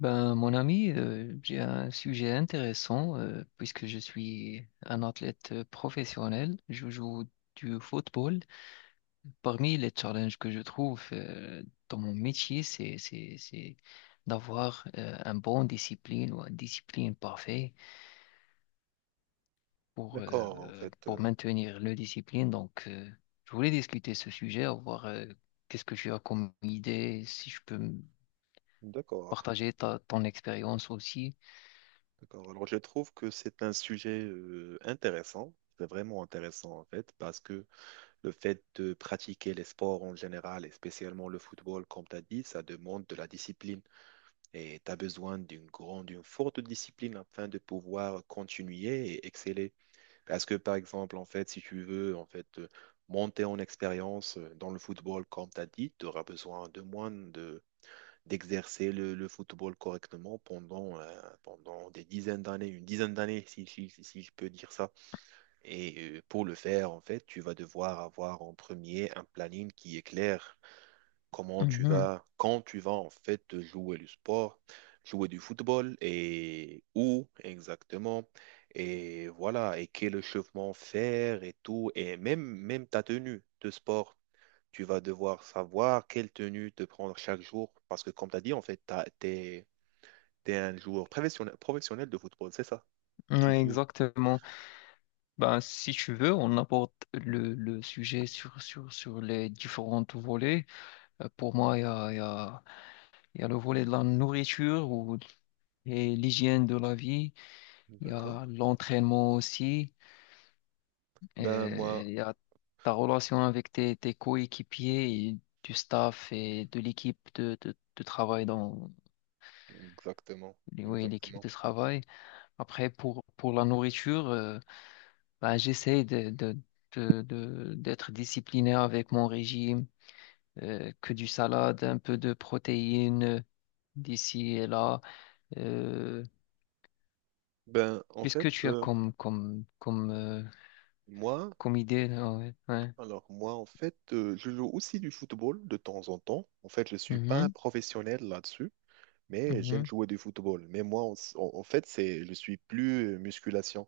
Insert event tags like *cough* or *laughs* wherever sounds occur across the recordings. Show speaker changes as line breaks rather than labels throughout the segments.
Mon ami, j'ai un sujet intéressant puisque je suis un athlète professionnel. Je joue du football. Parmi les challenges que je trouve dans mon métier, c'est d'avoir un bon discipline ou une discipline parfaite pour,
D'accord, en
euh,
fait.
pour maintenir le discipline. Donc, je voulais discuter ce sujet, voir qu'est-ce que tu as comme idée, si je peux me
D'accord,
partager ton expérience aussi.
d'accord. Alors, je trouve que c'est un sujet intéressant. C'est vraiment intéressant, en fait, parce que le fait de pratiquer les sports en général, et spécialement le football, comme tu as dit, ça demande de la discipline. Et tu as besoin d'une grande, d'une forte discipline afin de pouvoir continuer et exceller. Parce que, par exemple, en fait, si tu veux, en fait, monter en expérience dans le football, comme tu as dit, tu auras besoin de moins de d'exercer le football correctement pendant des dizaines d'années, une dizaine d'années, si je peux dire ça. Et pour le faire, en fait, tu vas devoir avoir en premier un planning qui est clair. Comment tu
Mhm.
vas, quand tu vas en fait jouer du sport, jouer du football et où exactement. Et voilà, et quel échauffement faire et tout, et même, même ta tenue de sport. Tu vas devoir savoir quelle tenue te prendre chaque jour. Parce que, comme tu as dit, en fait, t'es un joueur professionnel de football, c'est ça? Tu
Ouais,
joues.
exactement. Ben, si tu veux, on aborde le sujet sur les différents volets. Pour moi, il y a, il y a, il y a le volet de la nourriture ou, et l'hygiène de la vie. Il y
D'accord.
a l'entraînement aussi.
Ben, moi,
Il y a ta relation avec tes, tes coéquipiers et du staff et de l'équipe de travail dans
exactement.
oui, l'équipe
Exactement.
de travail. Après, pour la nourriture, ben, j'essaie d'être discipliné avec mon régime, que du salade, un peu de protéines d'ici et là. Euh,
Ben, en
qu'est-ce
fait,
que tu as
euh, moi,
comme idée? Là. Ouais. Ouais.
alors, moi, en fait, je joue aussi du football de temps en temps. En fait, je suis pas un
Mhm,
professionnel là-dessus, mais j'aime
mhm.
jouer du football. Mais moi, en fait, c'est, je suis plus musculation.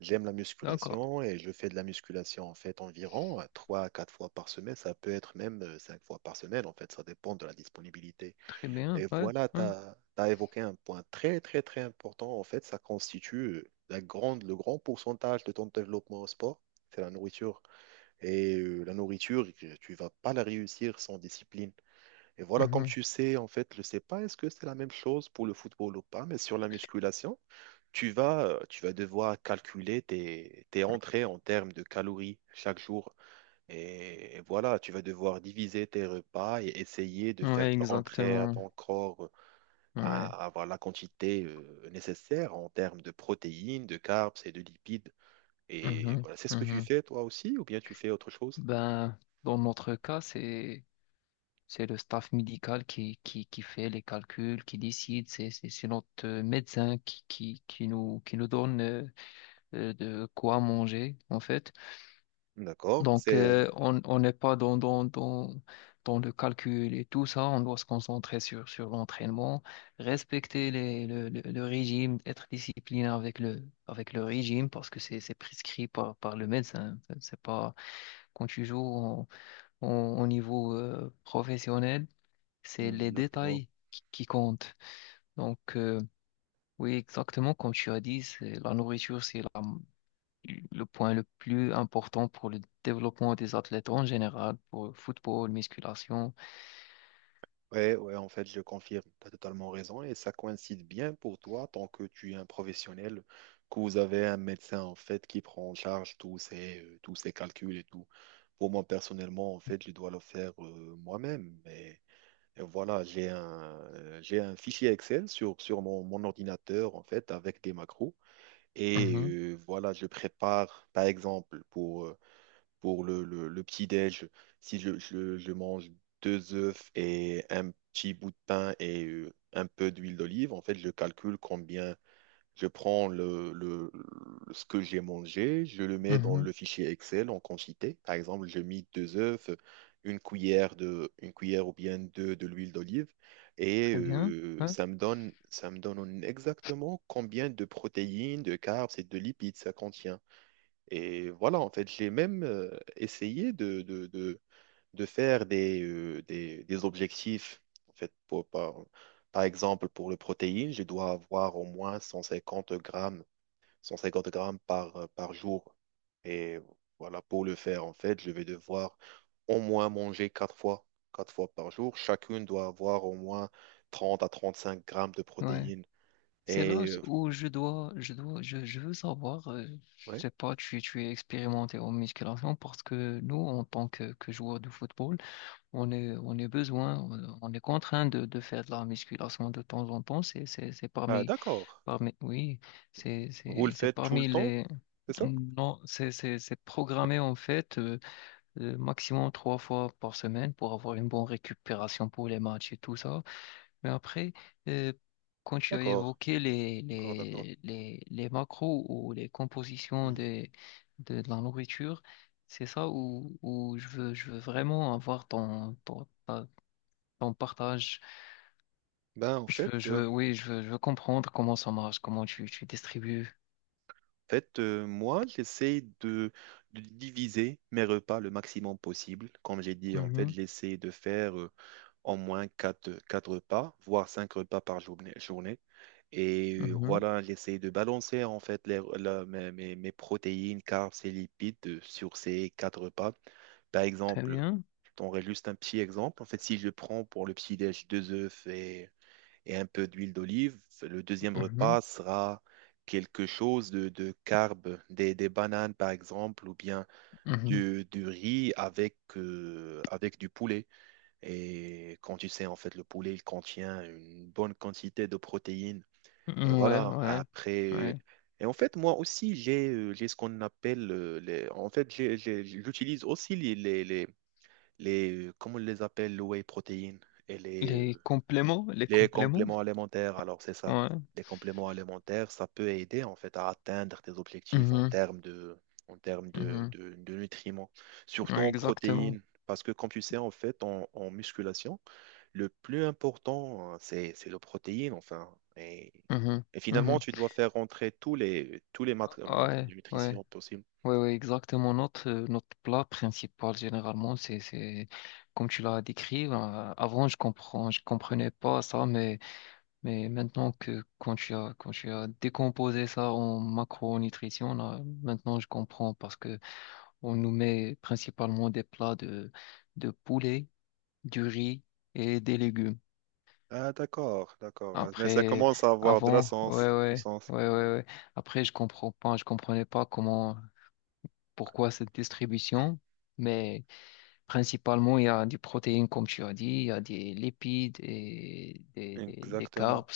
J'aime la
D'accord,
musculation et je fais de la musculation en fait environ 3 à 4 fois par semaine. Ça peut être même 5 fois par semaine en fait, ça dépend de la disponibilité.
très bien.
Et
Ouais,
voilà, tu
ouais.
as évoqué un point très très très important en fait, ça constitue le grand pourcentage de ton développement au sport, c'est la nourriture. Et la nourriture, tu vas pas la réussir sans discipline. Et voilà, comme
Mhm.
tu sais en fait, je sais pas est-ce que c'est la même chose pour le football ou pas, mais sur la musculation tu vas devoir calculer tes entrées en termes de calories chaque jour. Et voilà, tu vas devoir diviser tes repas et essayer de faire
Ouais,
rentrer à
exactement.
ton corps
Ouais.
à avoir la quantité nécessaire en termes de protéines, de carbs et de lipides. Et
Mhm,
voilà, c'est ce que tu
mhm.
fais toi aussi, ou bien tu fais autre chose?
Ben, dans notre cas, c'est le staff médical qui fait les calculs, qui décide. C'est notre médecin qui nous donne de quoi manger en fait.
D'accord,
Donc,
c'est
on n'est pas dans le calcul et tout ça. On doit se concentrer sur l'entraînement, respecter le régime, être discipliné avec avec le régime parce que c'est prescrit par le médecin. C'est pas quand tu joues au niveau professionnel, c'est
Mm,
les
exactement.
détails qui comptent. Donc, oui, exactement comme tu as dit, c'est la nourriture, c'est le point le plus important pour le développement des athlètes en général, pour le football, musculation.
Ouais, ouais, en fait, je confirme, tu as totalement raison et ça coïncide bien pour toi tant que tu es un professionnel, que vous avez un médecin en fait qui prend en charge tous tous ces calculs et tout. Pour moi, personnellement, en fait, je dois le faire moi-même. Mais et voilà, j'ai un fichier Excel sur mon ordinateur en fait avec des macros et
Mhm,
voilà, je prépare par exemple pour le petit-déj, si je mange deux œufs et un petit bout de pain et un peu d'huile d'olive, en fait, je calcule combien je prends ce que j'ai mangé, je le mets dans
mhm.
le fichier Excel en quantité. Par exemple, je mis deux œufs, une cuillère de, une cuillère ou bien deux de l'huile d'olive et
Très bien. Ouais,
ça me donne exactement combien de protéines, de carbs et de lipides ça contient. Et voilà, en fait, j'ai même essayé de faire des objectifs. En fait, par exemple, pour le protéine, je dois avoir au moins 150 grammes, 150 grammes par, par jour. Et voilà, pour le faire, en fait, je vais devoir au moins manger quatre fois par jour. Chacune doit avoir au moins 30 à 35 grammes de
ouais.
protéines.
C'est
Et
là où je veux savoir, je
ouais,
sais pas, tu es expérimenté en musculation parce que nous, en tant que joueurs de football, on est besoin, on est contraint de faire de la musculation de temps en temps. C'est
Ah,
parmi,
d'accord.
parmi, oui,
Vous le
c'est
faites tout le
parmi
temps,
les,
c'est ça?
non, c'est programmé en fait. Maximum 3 fois par semaine pour avoir une bonne récupération pour les matchs et tout ça. Mais après, euh, quand tu as
D'accord,
évoqué
d'accord, d'accord.
les macros ou les compositions
Hmm.
des, de la nourriture, c'est ça où, où je veux vraiment avoir ton partage.
Ben,
Je
en
veux, oui, je veux comprendre comment ça marche, comment tu distribues.
fait moi, j'essaie de diviser mes repas le maximum possible. Comme j'ai dit, en fait,
Mhm,
j'essaie de faire au moins quatre repas, voire 5 repas par journée. Et
mhm.
voilà, j'essaie de balancer en fait les, la- mes, mes- mes protéines, carbs et lipides sur ces 4 repas. Par
Très
exemple,
bien.
je t'en juste un petit exemple. En fait, si je prends pour le petit-déj deux œufs et un peu d'huile d'olive. Le deuxième
Mhm,
repas sera quelque chose de carb, des bananes par exemple, ou bien du riz avec, avec du poulet. Et quand tu sais, en fait, le poulet, il contient une bonne quantité de protéines. Et
mhm. Ouais,
voilà,
ouais,
après...
ouais.
Et en fait, moi aussi, j'ai ce qu'on appelle... En fait, j'utilise aussi Comment on les appelle, le whey protéine. Et
Les
les
compléments,
compléments alimentaires, alors c'est ça.
ouais.
Les compléments alimentaires, ça peut aider en fait à atteindre tes objectifs en
Mhm,
termes de, en termes de,
mhm,
de, de nutriments, surtout
ouais,
en
exactement.
protéines. Parce que comme tu sais, en fait, en musculation, le plus important, hein, c'est le protéine, enfin. Et,
Mhm,
et finalement,
mhm.
tu dois faire rentrer tous les
Ouais, ouais,
nutritions possibles.
ouais, ouais, exactement. Notre, notre plat principal, généralement, c'est comme tu l'as décrit, avant. Je comprenais pas ça, mais maintenant quand quand tu as décomposé ça en macronutrition, là maintenant je comprends, parce que on nous met principalement des plats de poulet, du riz et des légumes.
Ah, d'accord, d'accord. Mais ça
Après,
commence à avoir de la
avant, ouais,
sens, du
ouais,
sens.
ouais, ouais, ouais. Après, je comprenais pas comment, pourquoi cette distribution, mais principalement, il y a des protéines, comme tu as dit, il y a des lipides et des
Exactement.
carbs.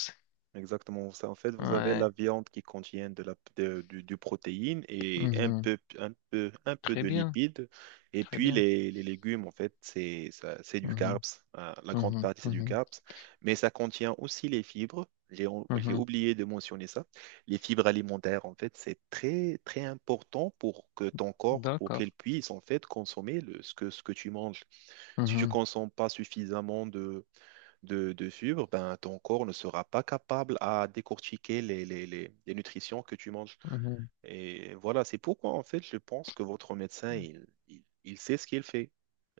Exactement ça. En fait, vous avez la
Ouais.
viande qui contient de la, de- du protéine et un
Mhm.
peu, un peu, un peu
Très
de
bien,
lipides. Et
très
puis
bien.
les légumes, en fait, c'est, c'est du
Mhm.
carbs. La grande
Mhm.
partie, c'est du
Mhm.
carbs. Mais ça contient aussi les fibres. J'ai
Mhm.
oublié de mentionner ça. Les fibres alimentaires, en fait, c'est très, très important pour que ton corps, pour
D'accord.
qu'il puisse, en fait, consommer ce que tu manges. Si tu
Mhm.
consommes pas suffisamment de suivre, ben, ton corps ne sera pas capable à décortiquer les nutritions que tu manges.
Mhm.
Et voilà, c'est pourquoi en fait je pense que votre médecin, il sait ce qu'il fait.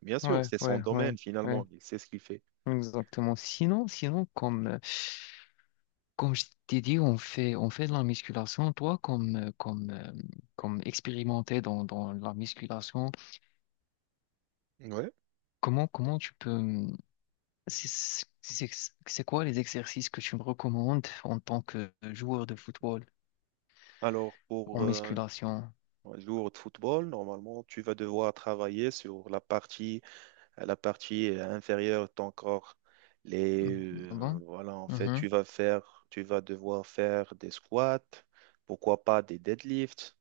Bien sûr,
Ouais,
c'est son
ouais, ouais,
domaine
ouais.
finalement, il sait ce qu'il fait.
Exactement. Sinon, sinon, comme je t'ai dit, on fait de la musculation. Toi, comme expérimenté dans la musculation,
Ouais.
comment tu peux... c'est c'est- c'est quoi les exercices que tu me recommandes en tant que joueur de football
Alors,
en
pour
musculation?
un jour de football, normalement, tu vas devoir travailler sur la partie inférieure de ton corps. Les,
Mhm. Ah bon?
voilà, en fait,
Mhm.
tu vas devoir faire des squats, pourquoi pas des deadlifts,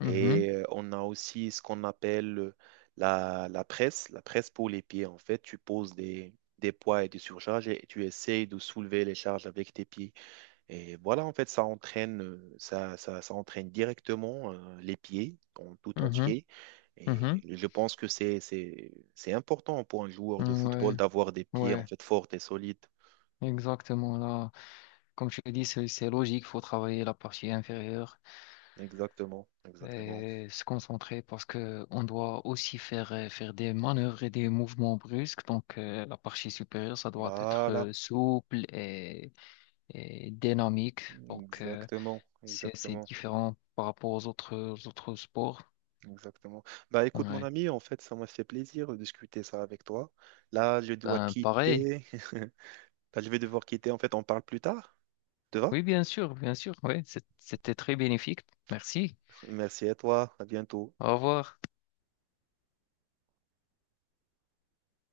Mhm.
Et on a aussi ce qu'on appelle la presse, la presse pour les pieds. En fait, tu poses des poids et des surcharges et tu essayes de soulever les charges avec tes pieds. Et voilà, en fait, ça entraîne directement les pieds en tout
Mhm.
entier. Et
Mhm.
je pense que c'est important pour un joueur de
Mhm.
football
Ouais,
d'avoir des pieds en
ouais,
fait forts et solides.
exactement. Là, comme je te dis, c'est logique, faut travailler la partie inférieure.
Exactement, exactement.
Et se concentrer parce que on doit aussi faire, faire des manœuvres et des mouvements brusques. Donc, la partie supérieure, ça doit être
Voilà,
souple et dynamique. Donc,
exactement,
c'est
exactement.
différent par rapport aux autres sports.
Exactement. Bah écoute mon
Ouais.
ami, en fait, ça m'a fait plaisir de discuter ça avec toi. Là, je dois
Ben, pareil.
quitter. *laughs* Là, je vais devoir quitter. En fait, on parle plus tard. Te va?
Oui, bien sûr, bien sûr. Oui, c'était très bénéfique. Merci.
Merci à toi. À bientôt.
Au revoir.